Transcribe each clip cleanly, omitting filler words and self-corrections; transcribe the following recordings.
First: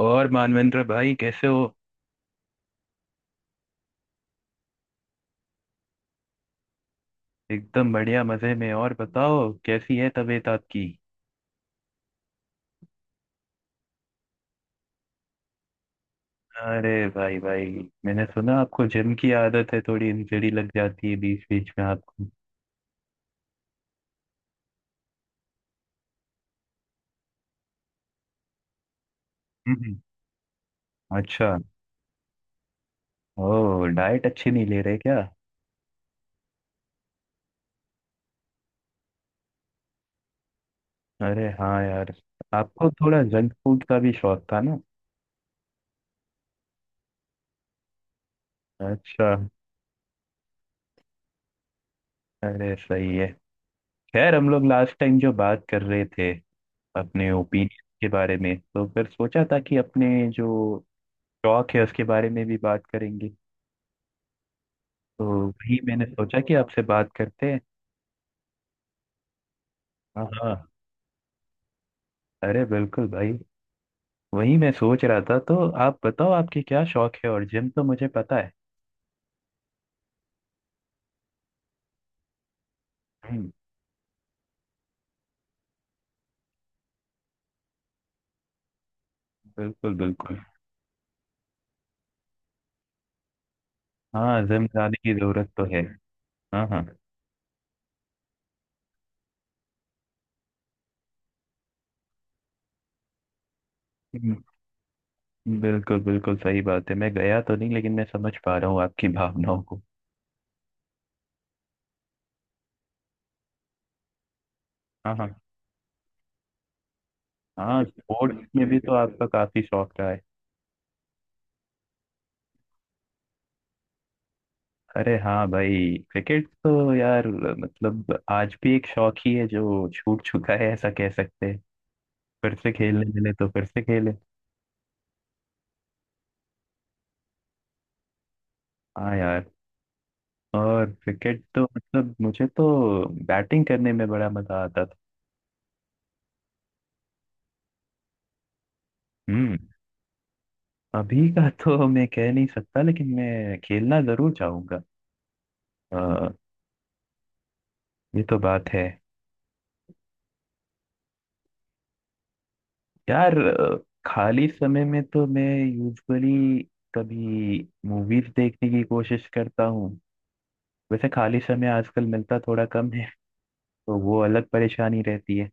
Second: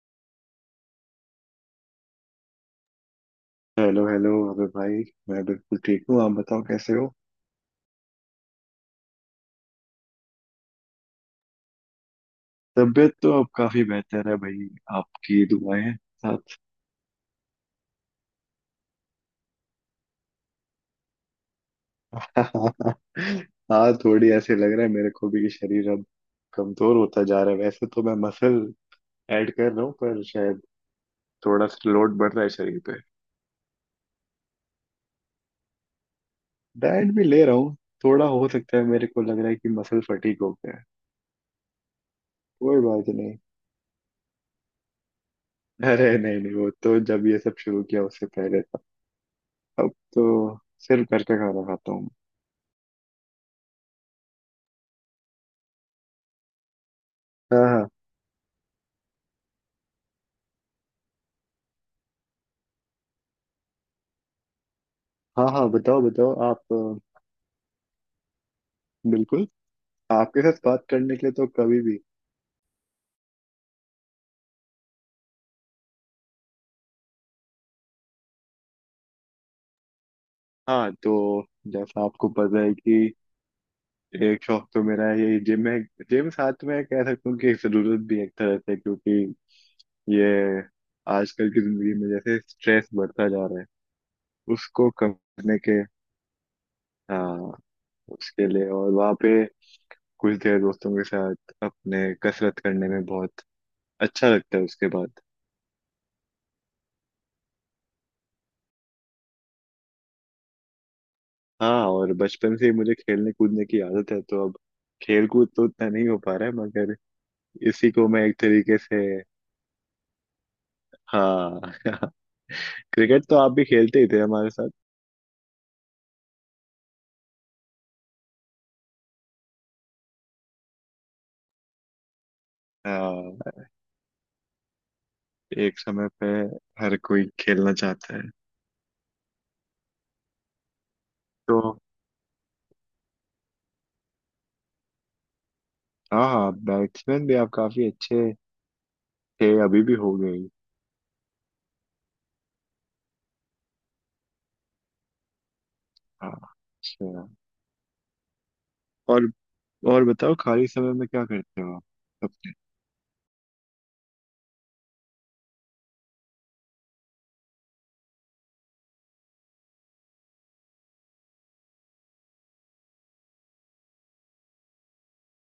और मानवेंद्र भाई कैसे हो। हेलो हेलो अबे भाई। मैं बिल्कुल ठीक हूँ, आप बताओ कैसे हो। एकदम बढ़िया मजे में। और बताओ कैसी है तबीयत आपकी। तबीयत तो अब काफी बेहतर है भाई, आपकी दुआएं हैं साथ। अरे भाई भाई, मैंने सुना आपको जिम की आदत है, थोड़ी इंजरी लग जाती है बीच बीच में आपको। हाँ, थोड़ी ऐसे लग रहा है मेरे को भी कि शरीर अब कमजोर होता जा रहा है। वैसे तो मैं मसल ऐड कर रहा हूँ हम्म। पर शायद अच्छा। थोड़ा सा लोड बढ़ रहा है शरीर पे। ओ डाइट अच्छी नहीं ले रहे क्या। डाइट भी ले रहा हूँ। थोड़ा हो सकता है, मेरे को लग रहा है कि मसल फटीक हो गया है। अरे हाँ यार, कोई आपको बात थोड़ा नहीं। जंक फूड का भी शौक था ना। अरे नहीं नहीं, वो तो जब ये सब शुरू किया उससे पहले था। अच्छा। अब तो सिर्फ घर का खाना खाता हूँ। अरे सही है। खैर हम लोग लास्ट टाइम जो बात कर रहे थे अपने हाँ ओपिनियन हाँ। के बारे में, तो फिर सोचा था कि अपने जो शौक है उसके बारे में भी बात करेंगे। तो हाँ हाँ, वही बताओ मैंने बताओ सोचा कि आप। आपसे बात करते हैं। बिल्कुल। हाँ आपके साथ हाँ। बात करने के लिए तो कभी भी। अरे बिल्कुल भाई। वही मैं सोच रहा था, तो आप बताओ आपके क्या शौक है, और जिम तो मुझे पता है। हाँ, तो जैसा आपको पता है कि हम्म, एक शौक तो मेरा है ये जिम है। जिम साथ में कह सकता हूँ कि एक जरूरत भी एक तरह से, क्योंकि बिल्कुल बिल्कुल। ये आजकल की जिंदगी में जैसे स्ट्रेस बढ़ता जा रहा है, हाँ जिम उसको जाने कम की जरूरत करने तो के। है। हाँ हाँ। हाँ, उसके लिए। और वहाँ पे कुछ देर दोस्तों के साथ अपने कसरत करने में बहुत अच्छा हम्म, लगता है उसके बाद। बिल्कुल बिल्कुल सही बात है, मैं गया तो नहीं लेकिन मैं समझ पा रहा हूँ आपकी भावनाओं को। हाँ, और बचपन से ही मुझे खेलने कूदने की आदत है तो अब हाँ खेल हाँ। कूद तो उतना नहीं हो पा रहा है, मगर हाँ इसी को मैं एक स्पोर्ट्स में भी तरीके तो से। आपका काफी शौक रहा है। हाँ। क्रिकेट तो आप भी खेलते ही थे हमारे साथ। अरे हाँ भाई, क्रिकेट तो यार मतलब आज भी एक शौक ही है जो छूट चुका है, ऐसा कह सकते हैं। फिर से खेलने मिले तो हाँ, फिर से खेले। एक समय पे हर कोई खेलना चाहता है। हाँ यार, और क्रिकेट तो तो मतलब मुझे तो बैटिंग करने में बड़ा मजा आता था। हाँ हाँ, बैट्समैन भी आप काफी अच्छे थे, हम्म। अभी भी हो गए। अभी का तो मैं कह नहीं सकता, लेकिन मैं खेलना जरूर चाहूंगा। अ, हाँ, अच्छा। ये तो बात है। और और बताओ खाली समय में क्या करते हो आप अपने। यार, खाली समय में तो मैं यूजुअली कभी मूवीज देखने की कोशिश करता हूँ। वैसे खाली समय आजकल मिलता थोड़ा कम है, तो वो अलग परेशानी रहती है।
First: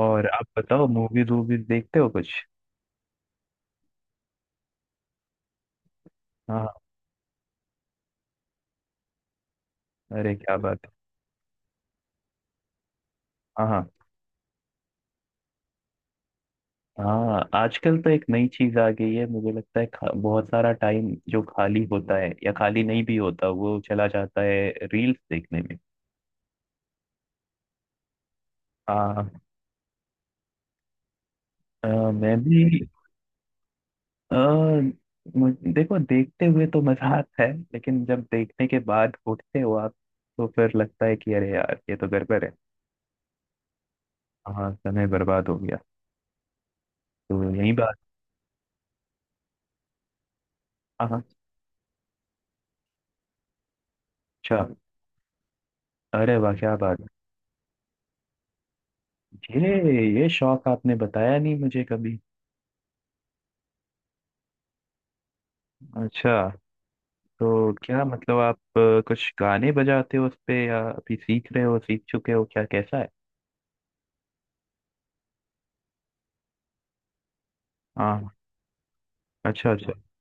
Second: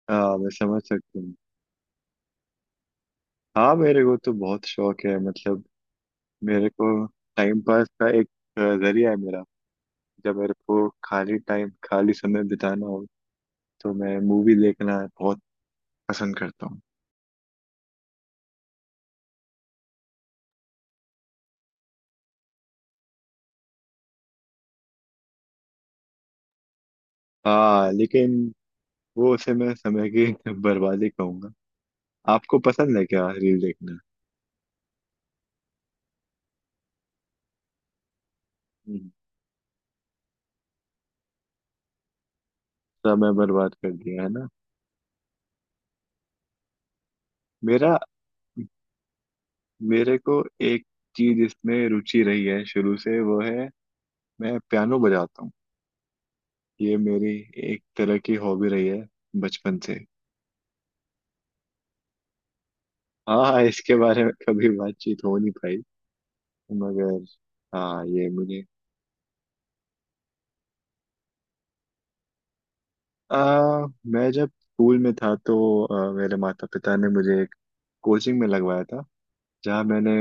और हाँ, आप मैं समझ बताओ सकता मूवीज हूँ। वूवीज देखते हो कुछ। हाँ, मेरे को तो बहुत शौक है, मतलब हाँ मेरे हाँ, को टाइम पास का एक जरिया है मेरा। अरे जब मेरे क्या बात को है। खाली टाइम, खाली समय बिताना हो हाँ हाँ तो मैं मूवी देखना बहुत पसंद करता हूँ। हाँ आजकल तो एक नई चीज आ गई है, मुझे लगता है बहुत सारा टाइम जो खाली होता है या खाली नहीं भी होता वो चला जाता है रील्स देखने में। हाँ, लेकिन हाँ। वो उसे मैं समय की बर्बादी कहूंगा। मैं आपको भी। पसंद है क्या रील देखना? अ, देखो, देखते हुए तो मजा आता है लेकिन जब देखने के हम्म, बाद उठते हो आप तो फिर लगता है कि अरे यार ये तो गड़बड़ है। समय बर्बाद कर दिया है ना। हाँ समय बर्बाद हो गया। तो यही बात। मेरा मेरे को एक हाँ हाँ। चीज इसमें रुचि रही है शुरू से, वो है अच्छा। मैं पियानो बजाता हूँ। अरे वाह क्या ये बात। मेरी एक तरह की हॉबी रही है ये बचपन से। ये शौक आपने बताया नहीं मुझे कभी। हाँ, इसके बारे में कभी बातचीत हो नहीं पाई अच्छा। मगर। तो क्या हाँ, ये मतलब आप मुझे कुछ गाने बजाते हो उस पे, या अभी सीख रहे हो, सीख चुके हो क्या, कैसा है। मैं जब स्कूल में था तो मेरे माता पिता ने मुझे एक हाँ। कोचिंग में लगवाया था। अच्छा जहाँ अच्छा। मैंने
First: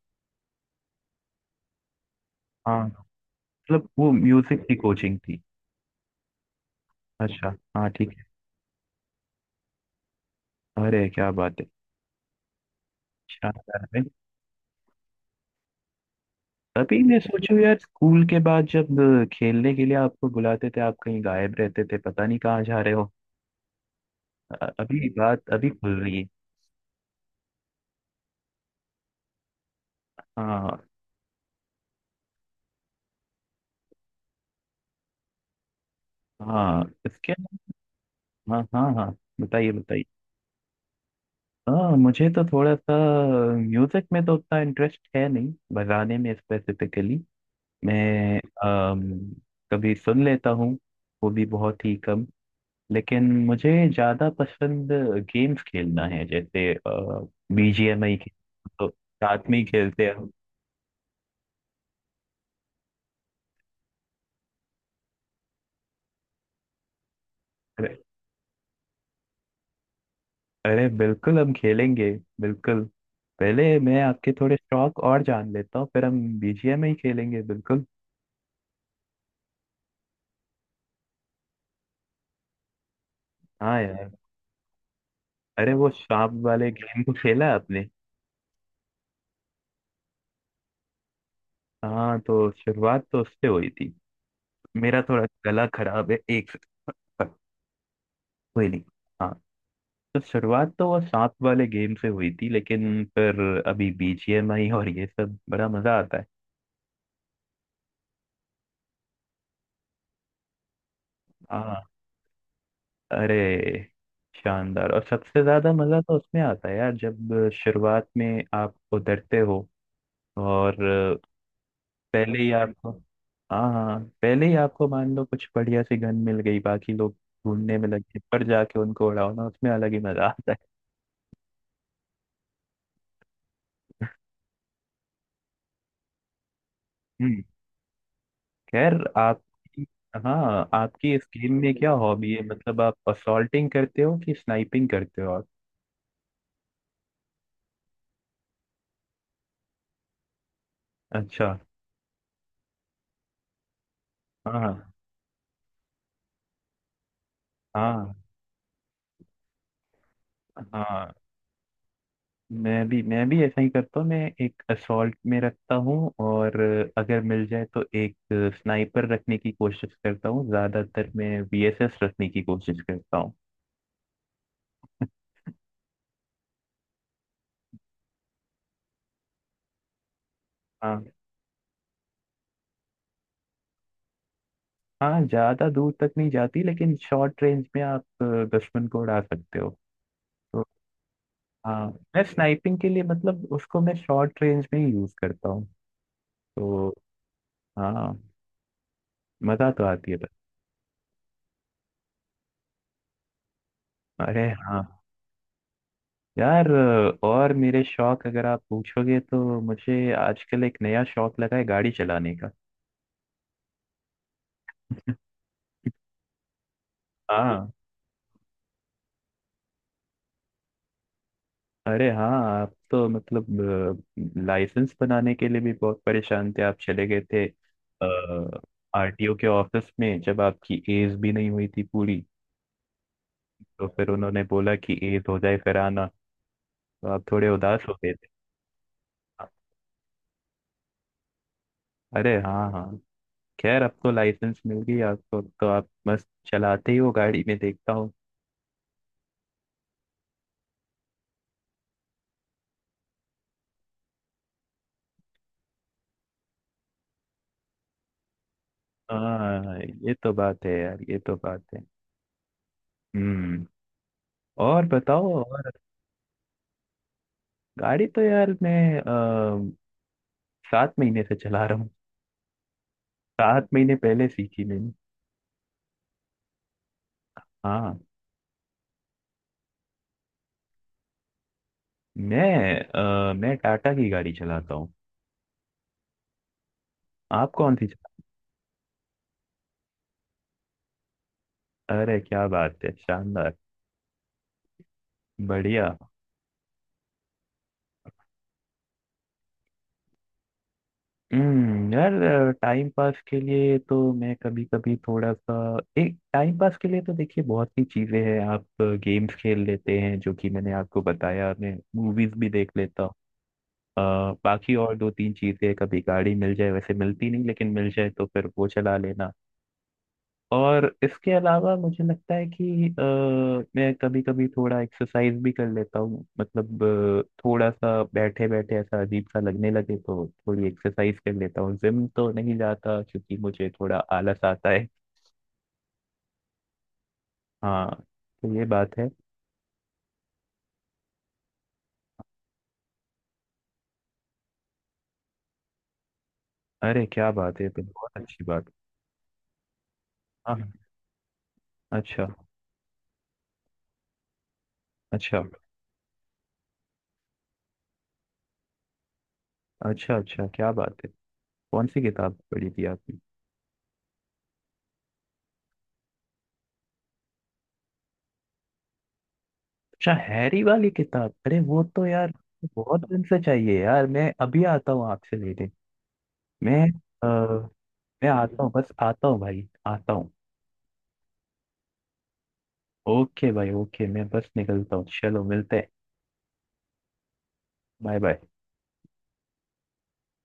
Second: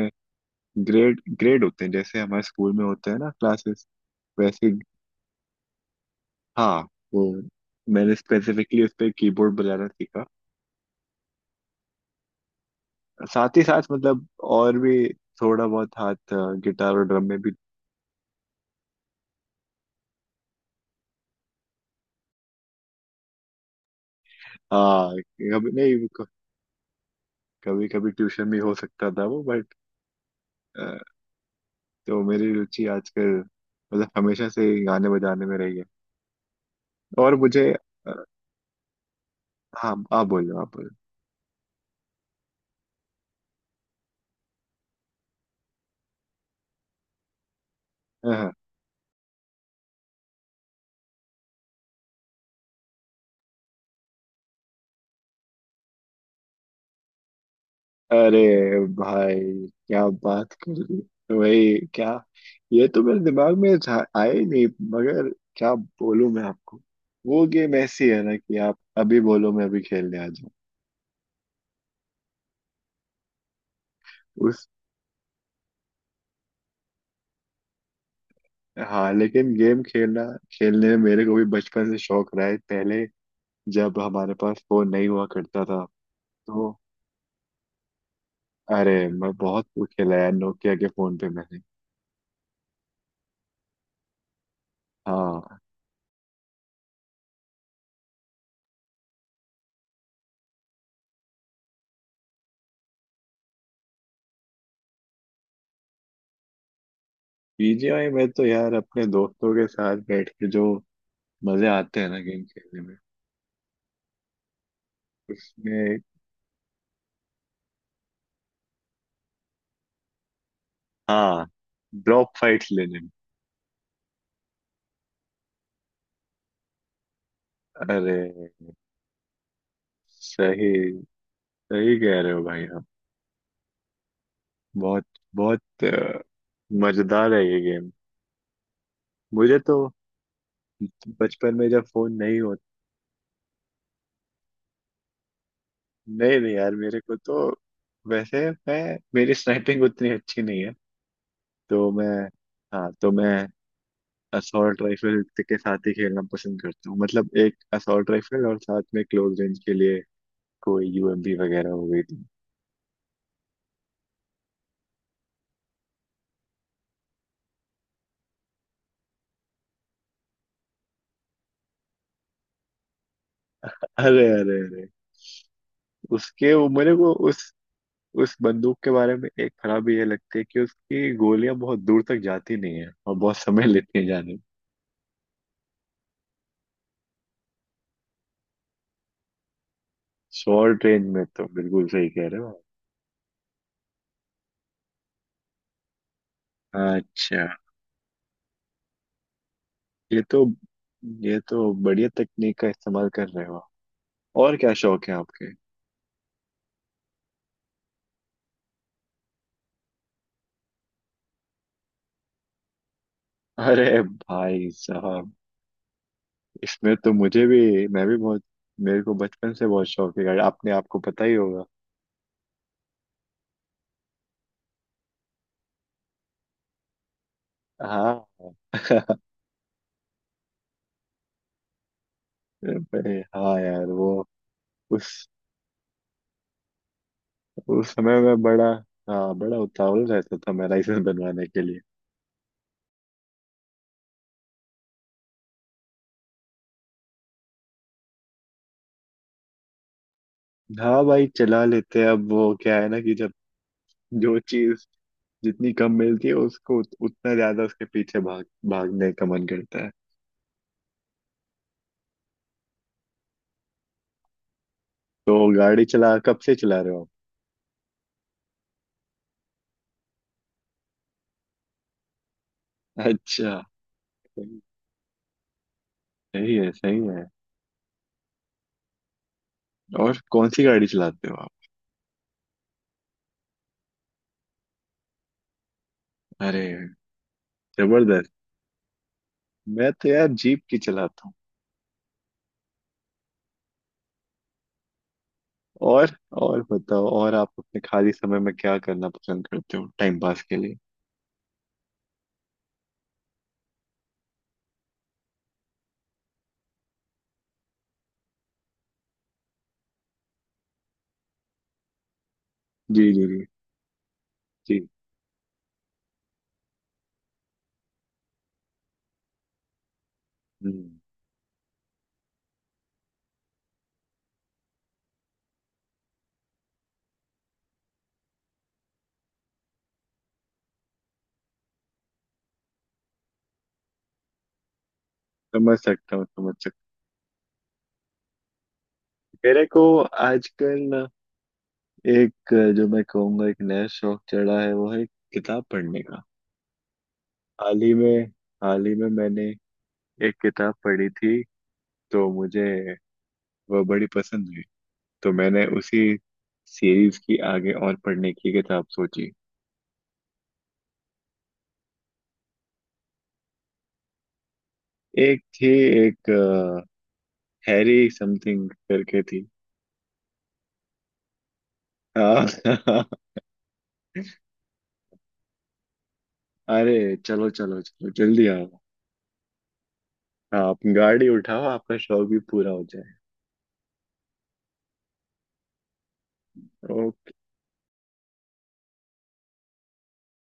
ग्रेड, ग्रेड होते हैं जैसे हमारे स्कूल हाँ में होते हैं ना क्लासेस मतलब वो म्यूजिक वैसे। की कोचिंग थी। हाँ, वो अच्छा हाँ मैंने ठीक है। स्पेसिफिकली उस पर कीबोर्ड बजाना सीखा। अरे क्या बात है, साथ ही शानदार साथ, है। मतलब और भी थोड़ा बहुत हाथ गिटार अभी और मैं ड्रम में भी। सोचूं यार, स्कूल के बाद जब खेलने के लिए आपको बुलाते थे आप कहीं गायब रहते थे, पता नहीं कहाँ जा रहे हो। अभी हाँ, बात अभी कभी खुल नहीं, रही है। कभी कभी ट्यूशन भी हो सकता था वो, हाँ। बट तो मेरी रुचि आजकल मतलब हमेशा से ही गाने बजाने में रही है। हाँ इसके और मुझे अ, हाँ हाँ हाँ, बताइए हाँ, बताइए। आप बोलो आप बोलो। हाँ मुझे तो थोड़ा सा म्यूजिक में तो उतना इंटरेस्ट है नहीं, बजाने में स्पेसिफिकली। हाँ, मैं हाँ। अम, कभी सुन लेता हूँ, वो भी बहुत ही कम। लेकिन मुझे ज़्यादा पसंद गेम्स खेलना है, जैसे बीजीएमआई, अरे तो भाई साथ में ही क्या खेलते बात कर दी, वही क्या। ये तो मेरे दिमाग में आया ही नहीं, मगर क्या बोलूं मैं आपको, वो गेम हैं। ऐसी है ना कि आप अभी बोलो मैं अभी खेलने आ जाऊं। अरे बिल्कुल हम खेलेंगे, बिल्कुल। पहले मैं आपके थोड़े उस, शौक और जान लेता हूँ, फिर हम बीजीएम ही खेलेंगे बिल्कुल। हाँ, लेकिन गेम खेलना, खेलने में मेरे को भी बचपन से शौक रहा है। पहले हाँ जब यार। हमारे पास फोन नहीं हुआ करता अरे था वो सांप तो वाले गेम को खेला है आपने। अरे मैं बहुत खेला यार, नोकिया के फोन पे मैंने। हाँ तो शुरुआत तो उससे हुई थी। मेरा थोड़ा हाँ। गला खराब है, एक सेकंड। पर कोई नहीं। हाँ तो शुरुआत तो वो सांप वाले गेम से हुई थी, लेकिन फिर अभी बीजीएम आई और ये सब बड़ा मजा आता है। बीजीआई में तो यार अपने दोस्तों के साथ बैठ के जो मजे हाँ, आते हैं ना गेम खेलने में, अरे शानदार, और सबसे ज्यादा उसमें। मजा तो उसमें आता है यार जब शुरुआत में आप उतरते हो और हाँ, ड्रॉप पहले ही फाइट्स आपको, लेने में। हाँ हाँ पहले ही आपको मान लो कुछ बढ़िया सी गन मिल गई, बाकी लोग ढूंढने में अरे, लगे पर जाके उनको उड़ाओ ना, उसमें अलग ही मजा आता है। सही सही कह रहे हो भाई आप। बहुत बहुत मजेदार हम्म। है ये गेम। खैर आप मुझे तो हाँ आपकी इस गेम बचपन में में जब क्या फोन हॉबी नहीं है, हो, मतलब आप असॉल्टिंग करते हो कि स्नाइपिंग करते हो आप। नहीं नहीं यार मेरे को तो, वैसे मैं मेरी स्नाइपिंग उतनी अच्छी नहीं है। अच्छा। तो मैं, हाँ तो मैं असॉल्ट हाँ राइफल के साथ ही खेलना पसंद करता हूँ, मतलब एक असॉल्ट हाँ राइफल और साथ में क्लोज रेंज के लिए कोई हाँ यूएमपी वगैरह हो गई थी। मैं भी ऐसा ही करता हूँ, मैं एक असॉल्ट में रखता हूँ और अगर मिल जाए तो एक स्नाइपर रखने की कोशिश करता हूँ, ज्यादातर मैं वीएसएस रखने की कोशिश करता हूँ। अरे अरे अरे, उसके वो मेरे को उस बंदूक के बारे में एक खराबी ये लगती है कि हाँ। उसकी गोलियां बहुत दूर तक जाती नहीं है और बहुत समय लेती है जाने में। हाँ ज्यादा दूर तक नहीं जाती लेकिन शॉर्ट रेंज में आप दुश्मन को उड़ा सकते हो। तो शॉर्ट रेंज में तो हाँ बिल्कुल सही मैं कह रहे हो स्नाइपिंग के लिए मतलब उसको मैं शॉर्ट रेंज में ही यूज करता हूँ। आप। तो अच्छा, हाँ, मजा तो आती है ये बस। तो ये तो बढ़िया तकनीक का इस्तेमाल कर रहे हो आप। अरे और क्या हाँ शौक है आपके? यार, और मेरे शौक अगर आप पूछोगे तो मुझे आजकल एक नया शौक लगा है गाड़ी चलाने का। अरे भाई साहब, इसमें तो मुझे हाँ। भी, मैं भी बहुत, मेरे को बचपन से बहुत शौक है गाड़ी, आपने, आपको पता ही होगा। अरे हाँ आप तो मतलब लाइसेंस बनाने के लिए भी बहुत परेशान थे, आप चले गए थे हाँ। आरटीओ के ऑफिस में जब आपकी एज भी नहीं हुई थी पूरी, भाई, हाँ यार तो फिर वो उन्होंने बोला कि एज उस हो जाए फिर आना, तो आप थोड़े उदास उस हो गए समय थे। में बड़ा, हाँ बड़ा उतावल रहता था मैं लाइसेंस बनवाने के लिए। अरे हाँ हाँ। खैर अब तो लाइसेंस मिल गई आपको तो आप मस्त चलाते ही हो गाड़ी, में देखता। हाँ भाई, चला लेते हैं अब। वो क्या है ना कि जब जो चीज जितनी कम मिलती है उसको उतना ज्यादा उसके पीछे भाग भागने का मन हाँ करता है। ये तो बात है यार, ये तो बात है। हम्म। और बताओ तो और। गाड़ी चला कब से चला रहे हो गाड़ी तो यार मैं सात महीने से चला रहा हूँ, आप? अच्छा, सात महीने पहले सही, सीखी मैंने। सही है, सही है। हाँ। और कौन सी गाड़ी चलाते हो आप? मैं मैं टाटा की गाड़ी चलाता हूँ। अरे आप कौन सी चला। जबरदस्त, मैं तो यार जीप की चलाता हूँ। अरे क्या बात है शानदार, बढ़िया। और और बताओ और आप अपने खाली समय में क्या करना पसंद करते हो टाइम पास के लिए। यार टाइम पास के लिए तो मैं कभी कभी थोड़ा सा, एक टाइम पास के लिए तो देखिए बहुत सी चीजें हैं, आप गेम्स खेल लेते हैं, जो कि मैंने आपको बताया, मैं मूवीज भी देख लेता। अ, जी जी जी बाकी जी। और दो तीन चीजें, कभी गाड़ी मिल जाए, वैसे मिलती नहीं लेकिन मिल जाए तो फिर वो चला लेना। और हम्म, इसके अलावा मुझे लगता है कि मैं कभी कभी थोड़ा एक्सरसाइज भी कर लेता हूँ, मतलब थोड़ा सा बैठे बैठे ऐसा अजीब सा लगने लगे तो थोड़ी एक्सरसाइज कर लेता हूँ, जिम तो नहीं जाता क्योंकि मुझे थोड़ा आलस आता है। समझ सकता हूँ, समझ सकता हाँ तो ये बात है। हूँ। मेरे को आजकल ना एक जो मैं कहूँगा एक नया शौक चढ़ा है, वो है किताब पढ़ने का। अरे क्या बात है, ये हाल तो ही बहुत में, अच्छी बात। हाल ही में मैंने एक हाँ हाँ। किताब पढ़ी थी अच्छा। तो मुझे वह बड़ी पसंद हुई। तो अच्छा। मैंने उसी सीरीज की आगे और पढ़ने की किताब सोची। अच्छा अच्छा क्या बात है, कौन सी किताब पढ़ी थी आपने। एक थी, एक हैरी समथिंग करके थी। अच्छा हैरी वाली किताब, अरे वो तो यार हाँ। बहुत दिन से चाहिए यार, मैं अभी आता हूँ आपसे लेने। मैं अरे चलो अ, चलो चलो मैं जल्दी आता आओ। हूँ, बस आता हूँ भाई, आता हूँ। आप गाड़ी उठाओ, आपका शौक भी पूरा हो ओके भाई ओके, मैं बस निकलता हूँ, चलो मिलते हैं। जाए। Bye bye.